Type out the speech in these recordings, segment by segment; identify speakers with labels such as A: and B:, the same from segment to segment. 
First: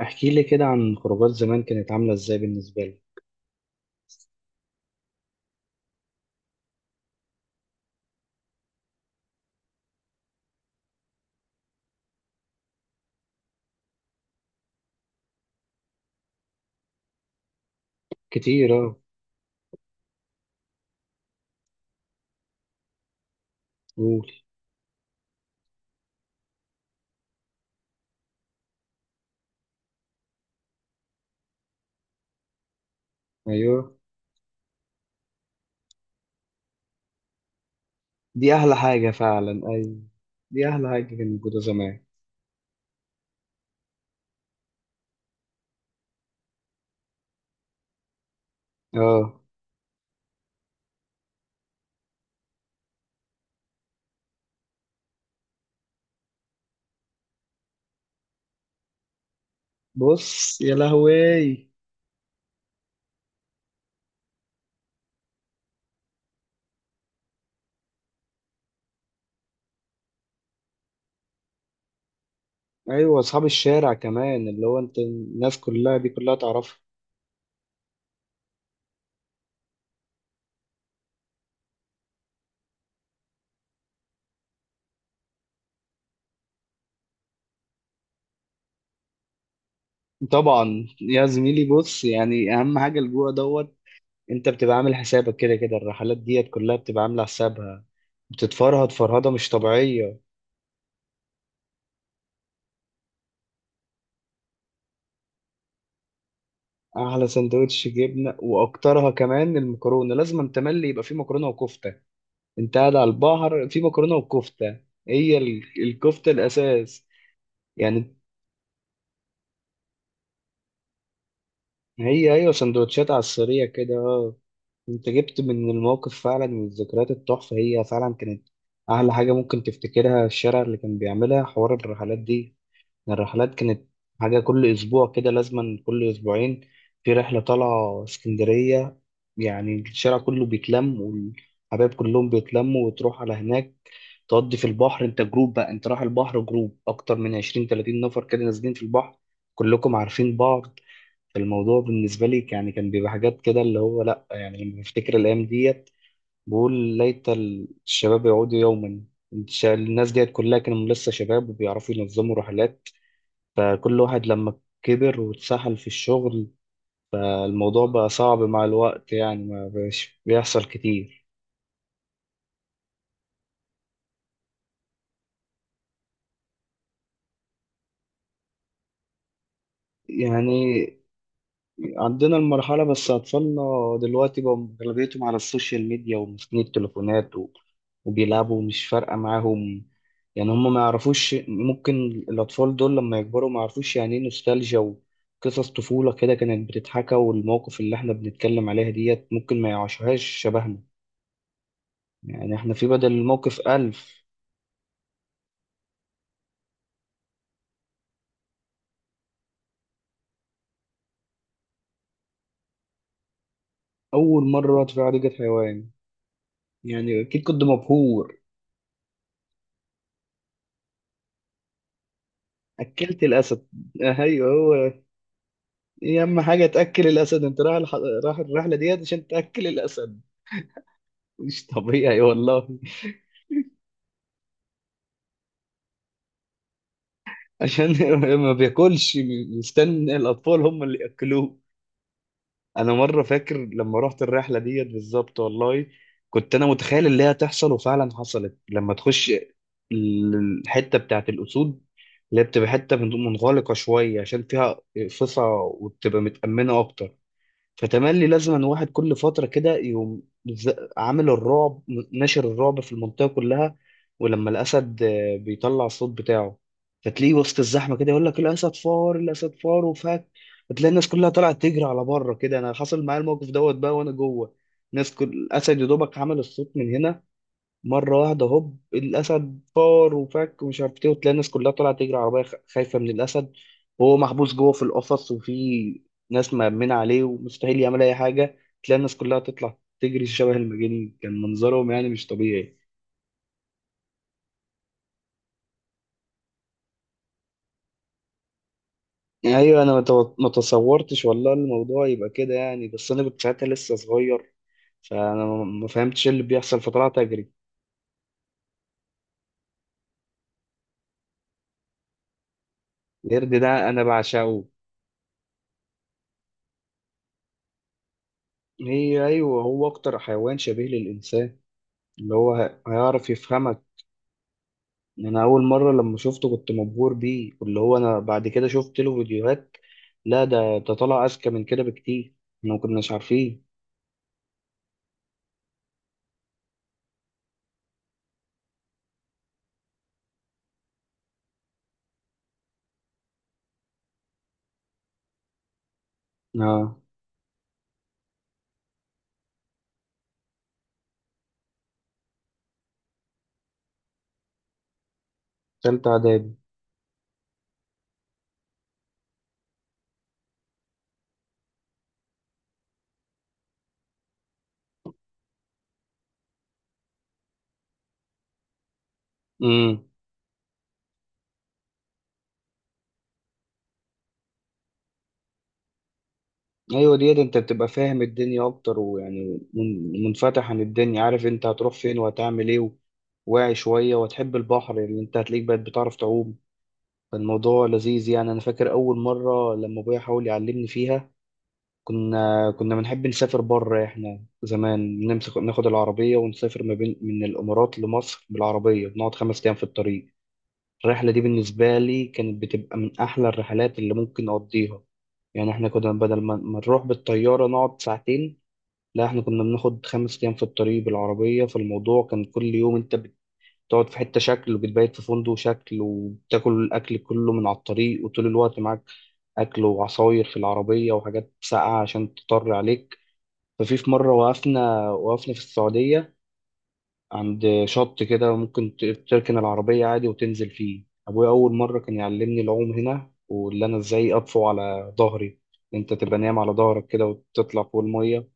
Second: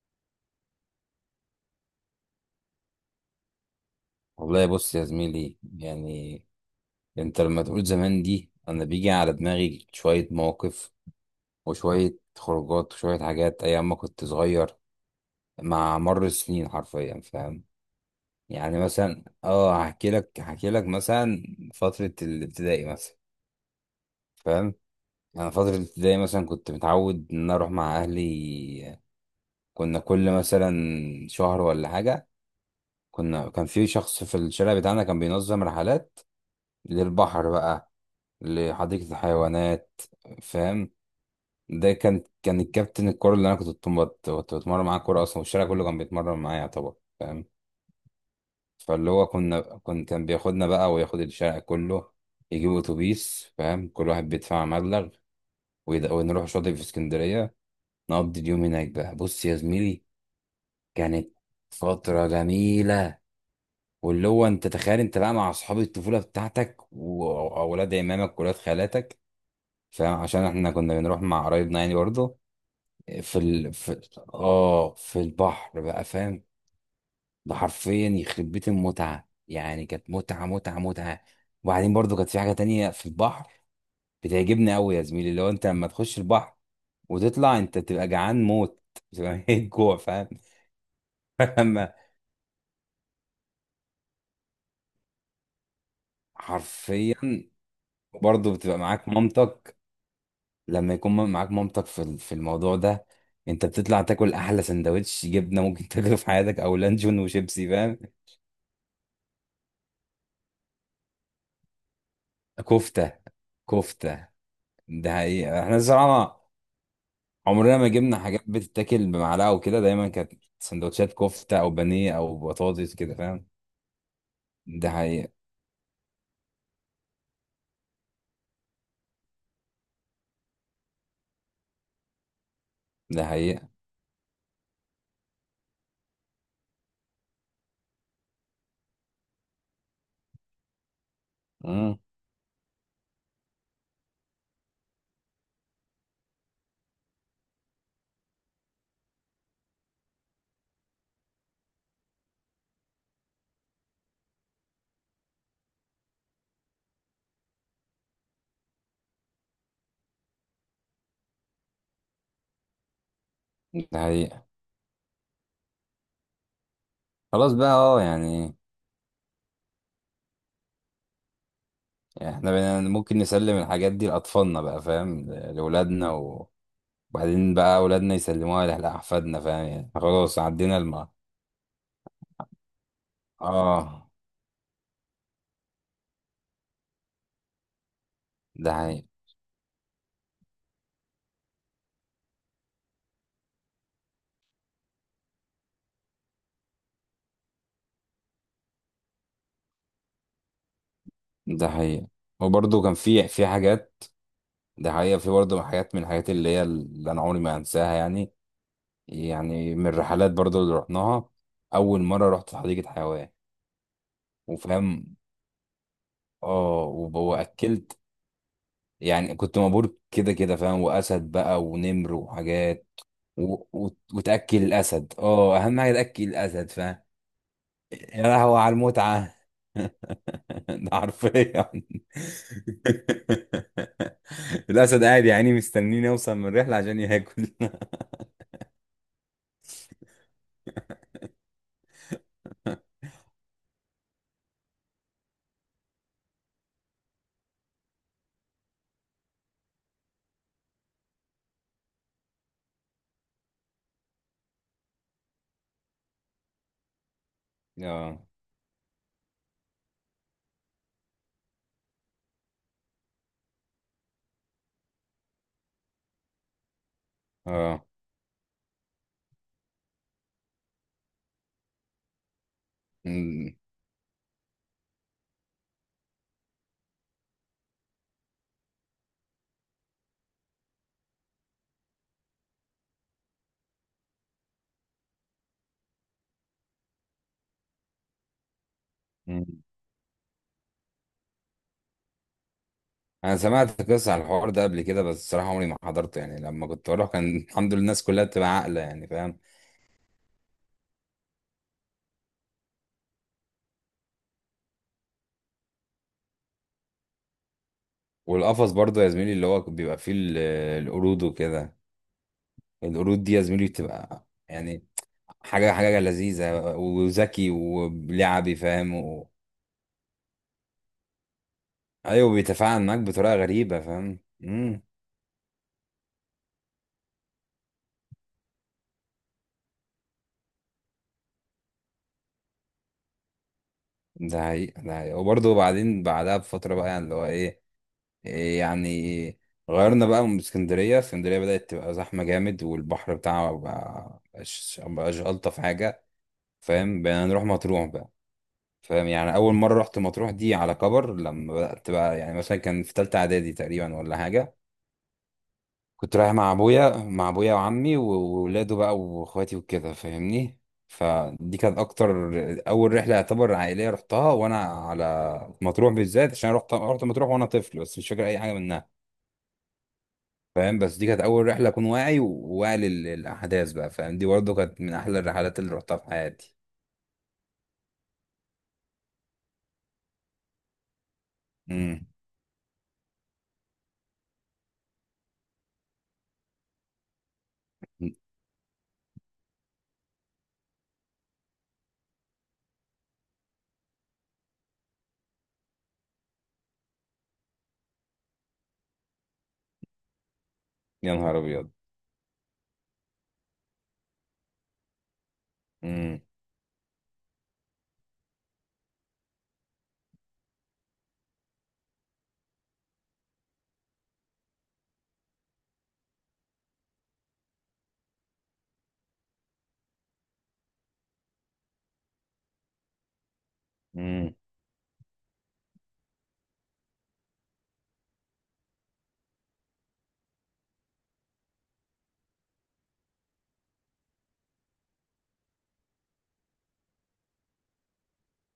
A: احكي لي كده عن خروجات زمان كانت عاملة ازاي بالنسبة لك؟
B: والله بص يا زميلي انت لما تقول زمان دي انا بيجي على دماغي شوية مواقف، وشوية خروجات وشوية حاجات ايام ما كنت صغير مع مر السنين حرفيا. فاهم
A: كتير،
B: يعني؟
A: اه.
B: مثلا هحكي لك، مثلا فترة الابتدائي مثلا.
A: قول.
B: فاهم؟ انا فترة الابتدائي مثلا كنت متعود ان انا اروح مع اهلي. كنا كل مثلا شهر ولا حاجة كان في
A: ايوه،
B: شخص في الشارع بتاعنا كان بينظم رحلات للبحر بقى،
A: دي احلى حاجة
B: لحديقة
A: فعلا، ايوه.
B: الحيوانات.
A: دي احلى
B: فاهم؟
A: حاجة كانت موجودة
B: ده
A: زمان.
B: كان الكابتن الكورة اللي انا كنت بتمرن معاه كورة اصلا، والشارع كله كان بيتمرن معايا يعتبر. فاهم؟ فاللي هو
A: اه.
B: كنا كن كان بياخدنا بقى وياخد الشارع كله، يجيب اتوبيس. فاهم؟ كل واحد بيدفع مبلغ ونروح شاطئ في اسكندرية، نقضي اليوم هناك بقى. بص يا زميلي،
A: بص يا
B: كانت
A: لهوي.
B: فترة جميلة. واللي هو انت تخيل انت بقى مع اصحاب الطفولة بتاعتك واولاد عمامك واولاد خالاتك. فاهم؟ عشان احنا كنا بنروح مع قرايبنا يعني برضه
A: ايوه،
B: في
A: اصحاب
B: ال...
A: الشارع
B: في
A: كمان، اللي هو
B: اه
A: انت
B: في
A: الناس
B: البحر
A: كلها
B: بقى.
A: دي كلها
B: فاهم؟
A: تعرفها.
B: ده حرفيا يخرب بيت المتعه، يعني كانت متعه، متعه، متعه. وبعدين برضو كانت في حاجه تانية في البحر بتعجبني قوي يا زميلي، اللي هو انت لما تخش البحر وتطلع انت بتبقى جعان موت، بتبقى ميت جوع. فاهم؟
A: طبعا يا زميلي،
B: لما
A: بص، يعني اهم حاجة الجوع دوت. انت بتبقى عامل حسابك كده كده، الرحلات ديت كلها بتبقى
B: حرفيا
A: عاملة حسابها.
B: برضو بتبقى
A: بتتفرهد
B: معاك
A: فرهدة مش
B: مامتك،
A: طبيعية.
B: لما يكون معاك مامتك في الموضوع ده انت بتطلع تاكل احلى سندوتش جبنه ممكن تاكله في حياتك، او لانشون
A: احلى
B: وشيبسي.
A: سندوتش
B: فاهم؟
A: جبنه، واكترها كمان المكرونه، لازم أن تملي يبقى فيه مكرونه وكفته. انت قاعد على
B: كفته،
A: البحر فيه مكرونه
B: كفته.
A: وكفته.
B: ده
A: هي
B: حقيقة احنا
A: الكفته
B: الصراحة
A: الاساس،
B: عمرنا ما
A: يعني.
B: جبنا حاجات بتتاكل بمعلقة وكده، دايما كانت سندوتشات كفتة أو بانيه
A: هي
B: أو
A: ايوه،
B: بطاطس
A: سندوتشات
B: كده.
A: على
B: فاهم؟
A: السريع كده، اه.
B: ده
A: انت
B: حقيقة.
A: جبت من الموقف فعلا من الذكريات التحفه، هي فعلا كانت احلى حاجه ممكن تفتكرها. الشارع اللي كان بيعملها حوار الرحلات دي،
B: ده
A: الرحلات
B: حقيقة.
A: كانت حاجة كل أسبوع كده، لازما كل أسبوعين في رحلة طالعة اسكندرية. يعني الشارع كله بيتلم والحبايب
B: امم.
A: كلهم بيتلموا وتروح على هناك، تقضي في البحر. أنت جروب بقى، أنت رايح البحر جروب أكتر من 20 30 نفر كده نازلين في البحر، كلكم عارفين بعض. فالموضوع بالنسبة لي، يعني كان بيبقى حاجات كده اللي هو لأ. يعني لما بفتكر الأيام ديت، بقول ليت الشباب يعودوا يوما. الناس ديت كلها كانوا لسه شباب وبيعرفوا ينظموا رحلات.
B: ده
A: فكل واحد
B: حقيقة.
A: لما كبر واتسحل في الشغل، آه،
B: خلاص بقى،
A: الموضوع بقى صعب
B: يعني
A: مع الوقت. يعني ما بقاش بيحصل كتير.
B: احنا بقينا ممكن نسلم الحاجات دي لأطفالنا بقى. فاهم؟ لأولادنا وبعدين بقى أولادنا يسلموها لأحفادنا. فاهم يعني؟ خلاص عدينا
A: يعني
B: الم
A: عندنا المرحلة بس أطفالنا
B: اه
A: دلوقتي بقى أغلبيتهم على السوشيال ميديا وماسكين التليفونات وبيلعبوا
B: ده
A: مش
B: حقيقة.
A: فارقة معاهم. يعني هم ما يعرفوش، ممكن الأطفال دول لما يكبروا ما يعرفوش يعني إيه نوستالجيا وقصص طفولة كده كانت بتتحكى. والمواقف اللي إحنا بنتكلم عليها ديت ممكن ما يعيشوهاش شبهنا.
B: ده حقيقة
A: يعني إحنا
B: وبرضه
A: في
B: كان
A: بدل
B: في
A: الموقف
B: حاجات.
A: ألف.
B: ده حقيقة، في برضه حاجات من الحاجات اللي اللي أنا عمري ما هنساها يعني. يعني من الرحلات برضو اللي رحناها، اول مره رحت حديقه حيوان.
A: أول مرة أطفي
B: وفاهم،
A: حديقة حيوان، يعني أكيد كنت
B: واكلت
A: مبهور.
B: يعني، كنت مبهور كده كده. فاهم؟ واسد بقى ونمر وحاجات
A: أكلت الأسد. آه، أيوه.
B: وتاكل
A: هو
B: الاسد. اه اهم حاجه
A: إيه
B: تاكل
A: أهم حاجة
B: الاسد. فاهم؟
A: تأكل الأسد؟ أنت رايح
B: يا
A: رايح
B: لهوي على
A: الرحلة ديت عشان
B: المتعه.
A: تأكل الأسد.
B: ده
A: مش
B: حرفيا.
A: طبيعي والله.
B: الاسد قاعد يا عيني مستنيني اوصل من الرحله عشان ياكل.
A: عشان ما بياكلش، مستني الأطفال هم اللي يأكلوه. انا مره فاكر لما رحت الرحله ديت بالظبط والله، كنت انا متخيل اللي هي تحصل، وفعلا حصلت لما تخش ال- الحته بتاعت الاسود، اللي هي بتبقى حته منغلقه شويه عشان فيها فصا وبتبقى متامنه اكتر.
B: اه،
A: فتملي لازما واحد كل فترة كده يقوم، عامل الرعب، ناشر الرعب في المنطقة كلها. ولما الأسد آه، بيطلع الصوت بتاعه، فتلاقيه وسط
B: اه.
A: الزحمة كده يقول لك الأسد فار، الأسد فار وفك. فتلاقي الناس كلها طلعت تجري على بره كده. أنا حصل معايا الموقف دوت بقى وأنا جوه الناس. كل الأسد يا دوبك عمل الصوت من هنا مرة واحدة، هوب الأسد فار وفك ومش عارف إيه، وتلاقي الناس كلها طالعة تجري عربية خايفة من الأسد. وهو محبوس جوه في القفص، وفي ناس مأمنة عليه ومستحيل يعمل أي حاجة. تلاقي الناس كلها تطلع تجري شبه المجانين، كان منظرهم يعني مش طبيعي.
B: انا سمعت قصة عن الحوار ده قبل كده، بس الصراحة عمري ما حضرته. يعني لما كنت بروح كان الحمد لله الناس كلها بتبقى عاقلة يعني. فاهم؟
A: أيوة، أنا ما تصورتش والله الموضوع يبقى كده. يعني بس أنا كنت ساعتها لسه صغير، فأنا ما فهمتش إيه اللي بيحصل فطلعت أجري.
B: والقفص برضه يا زميلي اللي هو بيبقى فيه آه، القرود وكده. القرود دي يا
A: القرد
B: زميلي
A: ده أنا
B: بتبقى
A: بعشقه.
B: يعني حاجة، حاجة لذيذة وذكي ولعبي. فاهم
A: هي
B: و...؟
A: أيوة، هو أكتر حيوان شبيه للإنسان،
B: ايوه
A: اللي هو
B: بيتفاعل معاك
A: هيعرف
B: بطريقة غريبة.
A: يفهمك.
B: فاهم؟ امم.
A: إن انا اول مره لما شفته كنت مبهور بيه. واللي هو انا بعد كده شفت له فيديوهات، لا ده طلع اذكى من كده بكتير، احنا ما كناش عارفين.
B: ده حقيقة. ده حقيقة وبرضه بعدين بعدها بفترة بقى يعني اللي هو ايه، إيه، يعني غيرنا بقى من اسكندرية. اسكندرية بدأت تبقى زحمة جامد، والبحر بتاعها بقى مبقاش ألطف حاجة.
A: اه.
B: فاهم؟ بقينا نروح مطروح بقى. فاهم يعني؟ أول مرة رحت مطروح دي على كبر، لما بدأت بقى يعني مثلا كان في تالتة إعدادي تقريبا ولا حاجة.
A: تالتة
B: كنت رايح
A: اعدادي.
B: مع أبويا وعمي وولاده بقى وإخواتي وكده. فاهمني؟ فدي كانت أكتر أول رحلة يعتبر عائلية رحتها وأنا على مطروح بالذات، عشان رحت مطروح وأنا طفل بس مش فاكر أي حاجة منها.
A: امم.
B: فاهم؟ بس دي كانت اول رحله اكون واعي وواعي للاحداث بقى. فاهم؟ دي برضه كانت من احلى الرحلات اللي رحتها في حياتي.
A: ايوه ديت انت بتبقى فاهم الدنيا اكتر، ويعني منفتح عن الدنيا، عارف انت هتروح
B: امم.
A: فين وهتعمل ايه. واعي شويه وتحب البحر، اللي انت هتلاقيك بقت بتعرف تعوم. فالموضوع لذيذ. يعني انا فاكر اول مره لما ابويا حاول يعلمني فيها، كنا بنحب نسافر بره. احنا زمان نمسك ناخد العربية ونسافر ما بين من الإمارات لمصر بالعربية، بنقعد 5 أيام في الطريق.
B: يا
A: الرحلة
B: نهار
A: دي
B: ابيض.
A: بالنسبة لي كانت بتبقى من أحلى الرحلات اللي ممكن أقضيها. يعني احنا كنا
B: امم.
A: بدل ما نروح بالطيارة نقعد ساعتين، لا احنا كنا بناخد 5 أيام في الطريق بالعربية. فالموضوع كان كل يوم انت بتقعد في حتة شكل وبتبيت في فندق شكل وبتاكل الأكل كله من على الطريق. وطول الوقت معاك أكل وعصاير في العربية وحاجات ساقعة عشان تضطر عليك. ففي مرة
B: امم.
A: وقفنا في السعودية عند شط كده، ممكن تركن العربية عادي وتنزل فيه. أبويا أول مرة كان يعلمني العوم هنا، واللي أنا إزاي أطفو على ظهري. أنت تبقى نايم على ظهرك كده وتطلع فوق المية.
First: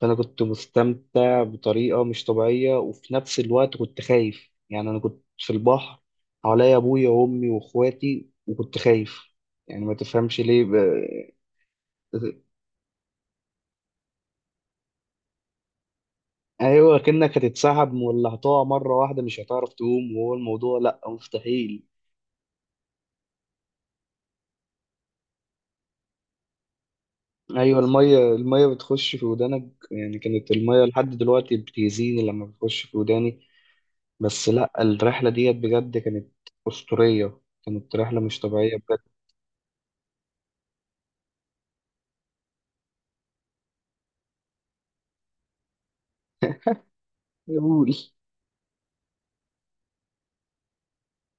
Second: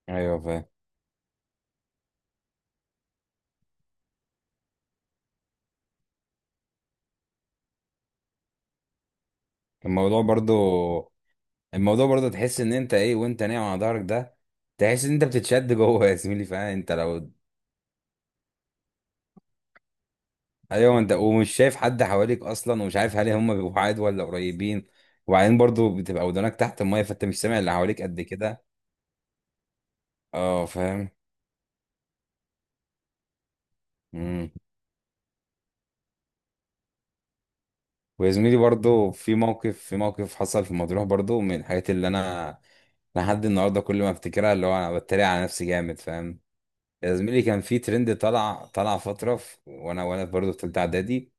A: فأنا
B: ايوه
A: كنت
B: فاهم.
A: مستمتع بطريقة مش طبيعية، وفي نفس الوقت كنت خايف. يعني أنا كنت في البحر، حواليا أبويا وأمي وأخواتي وكنت خايف. يعني ما
B: الموضوع
A: تفهمش
B: برضه
A: ليه
B: الموضوع برضه تحس ان انت ايه، وانت نايم على ظهرك ده تحس ان انت بتتشد جوه يا زميلي. فاهم؟ انت
A: ايوه
B: لو،
A: كأنك هتتسحب ولا هتقع مرة واحدة مش هتعرف تقوم. وهو الموضوع
B: ايوه،
A: لا،
B: انت ومش شايف
A: مستحيل.
B: حد حواليك اصلا، ومش عارف هل هم بيبقوا بعاد ولا قريبين. وبعدين برضه بتبقى ودانك تحت الميه، فانت مش سامع اللي
A: ايوه،
B: حواليك
A: المية
B: قد كده.
A: المية بتخش في ودانك، يعني كانت
B: اه
A: المية لحد
B: فاهم.
A: دلوقتي بتأذيني لما بتخش في وداني. بس
B: امم.
A: لا، الرحلة ديت بجد كانت أسطورية، كانت رحلة
B: ويا
A: مش
B: زميلي
A: طبيعية بجد.
B: برضو في موقف، حصل في مطروح برضو من الحاجات اللي انا لحد النهارده كل ما افتكرها اللي هو انا بتريق على نفسي جامد. فاهم؟ يا زميلي كان في
A: يقول.
B: ترند طلع فتره في وانا برضو في ثالثه اعدادي.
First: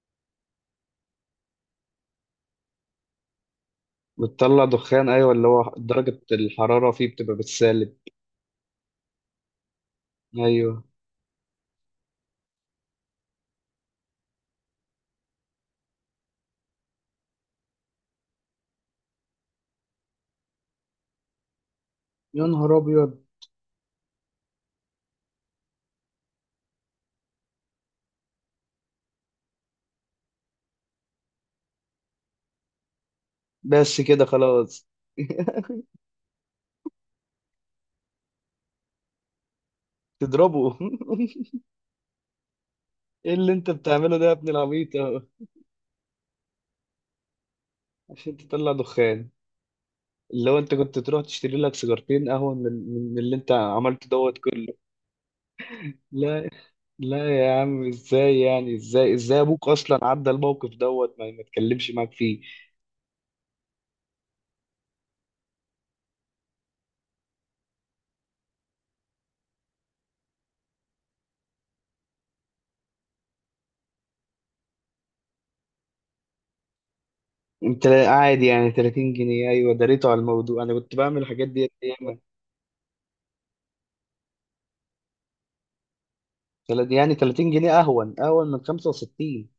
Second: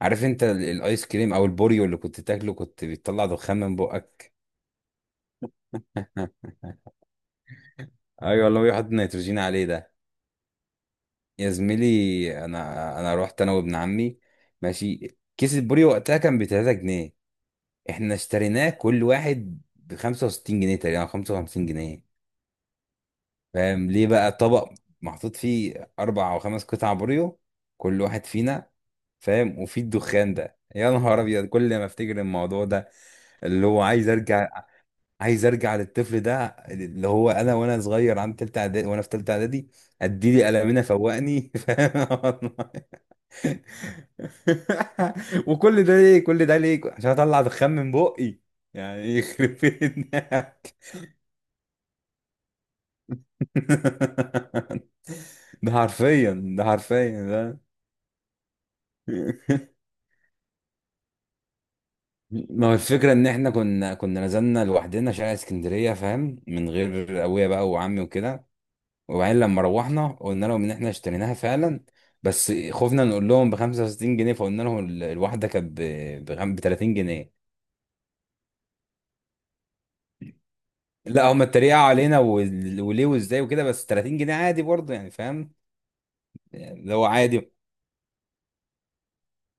B: عارف انت الايس كريم او البوريو اللي كنت تاكله كنت بيطلع دخان من بقك.
A: بتطلع دخان، ايوه اللي هو درجة الحرارة فيه بتبقى بالسالب.
B: ايوه والله بيحط نيتروجين عليه ده.
A: ايوه.
B: يا زميلي انا رحت انا وابن عمي. ماشي، كيس البوري وقتها كان ب 3 جنيه، احنا اشتريناه كل واحد ب 65 جنيه تقريبا أو 55 جنيه.
A: يا نهار ابيض.
B: فاهم ليه؟ بقى طبق محطوط فيه اربع او خمس قطع بوريو كل واحد فينا. فاهم؟ وفي الدخان ده. يا نهار ابيض، كل ما افتكر الموضوع ده اللي هو
A: بس
B: عايز
A: كده
B: ارجع.
A: خلاص.
B: عايز ارجع للطفل ده اللي هو انا، وانا صغير عن تالتة اعدادي، وانا في تالتة اعدادي اديلي
A: تضربه.
B: قلمنا فوقني. فاهم والله.
A: ايه اللي انت بتعمله ده يا ابن العبيط؟
B: وكل ده ليه؟ كل ده ليه؟ عشان اطلع دخان من بقي
A: عشان تطلع
B: يعني؟
A: دخان.
B: يخرب
A: اللي
B: بيتنا.
A: هو انت كنت تروح تشتري لك سيجارتين قهوة من, اللي انت عملته دوت كله.
B: ده حرفيا.
A: لا،
B: ده
A: لا
B: حرفيا.
A: يا عم، ازاي يعني؟ ازاي ابوك اصلا عدى الموقف دوت ما اتكلمش معاك فيه؟
B: ما هو الفكرة إن إحنا كنا نزلنا لوحدنا شارع اسكندرية. فاهم؟ من غير أبويا بقى وعمي وكده. وبعدين لما روحنا قلنا لهم إن إحنا اشتريناها فعلا، بس خفنا نقول لهم ب 65 جنيه، فقلنا لهم الواحدة كانت ب 30 جنيه.
A: انت قاعد يعني 30 جنيه؟ ايوه دريته على الموضوع، انا كنت بعمل
B: لا هما
A: الحاجات دي
B: اتريقوا
A: ايام.
B: علينا وليه وإزاي وكده، بس 30 جنيه عادي برضه يعني. فاهم يعني؟ اللي هو
A: يعني 30
B: عادي.
A: جنيه اهون، اهون من 65.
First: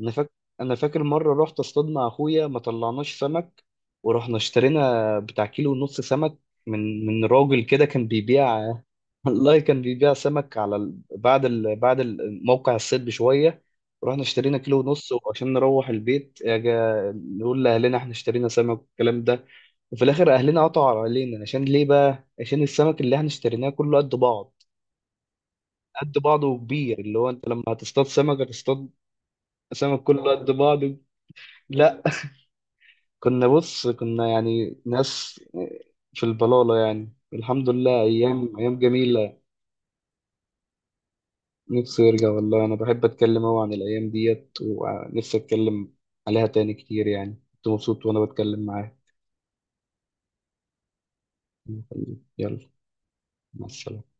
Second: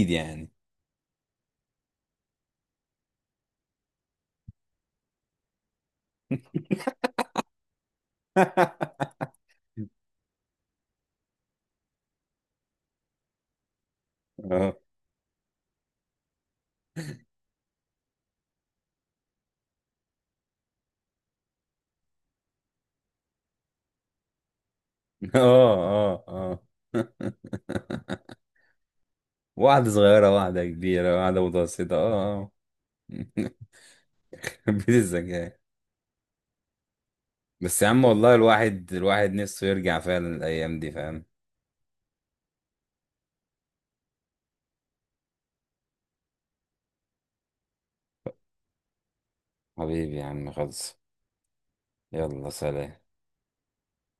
A: انا فاكر،
B: يعني.
A: مره رحت اصطاد مع اخويا ما طلعناش سمك، ورحنا اشترينا بتاع 1.5 كيلو سمك من راجل كده كان بيبيع والله كان بيبيع سمك على بعد موقع الصيد بشويه. رحنا اشترينا
B: اه،
A: 1.5 كيلو، وعشان نروح البيت اجا نقول لاهلنا احنا اشترينا سمك والكلام ده. وفي الاخر اهلنا قطعوا علينا. عشان ليه بقى؟ عشان السمك اللي احنا اشتريناه كله قد بعض،
B: اه،
A: قد
B: اه،
A: بعضه
B: اه.
A: وكبير. اللي هو انت لما هتصطاد سمك هتصطاد
B: واحدة
A: سمك
B: صغيرة،
A: كله قد
B: واحدة
A: بعضه؟
B: كبيرة، واحدة متوسطة.
A: لا.
B: اه.
A: كنا بص كنا يعني
B: بيت
A: ناس
B: الزجاج.
A: في البلالة. يعني الحمد
B: بس يا
A: لله
B: عم والله
A: أيام، أيام
B: الواحد، الواحد
A: جميلة.
B: نفسه يرجع فعلا الأيام دي. فاهم؟
A: نفسي يرجع والله. أنا بحب أتكلم أوي عن الأيام ديت ونفسي أتكلم عليها تاني كتير. يعني كنت مبسوط وأنا بتكلم معاك.
B: حبيبي يا عم، خلص. يلا
A: يلا،
B: سلام.
A: مع السلامة.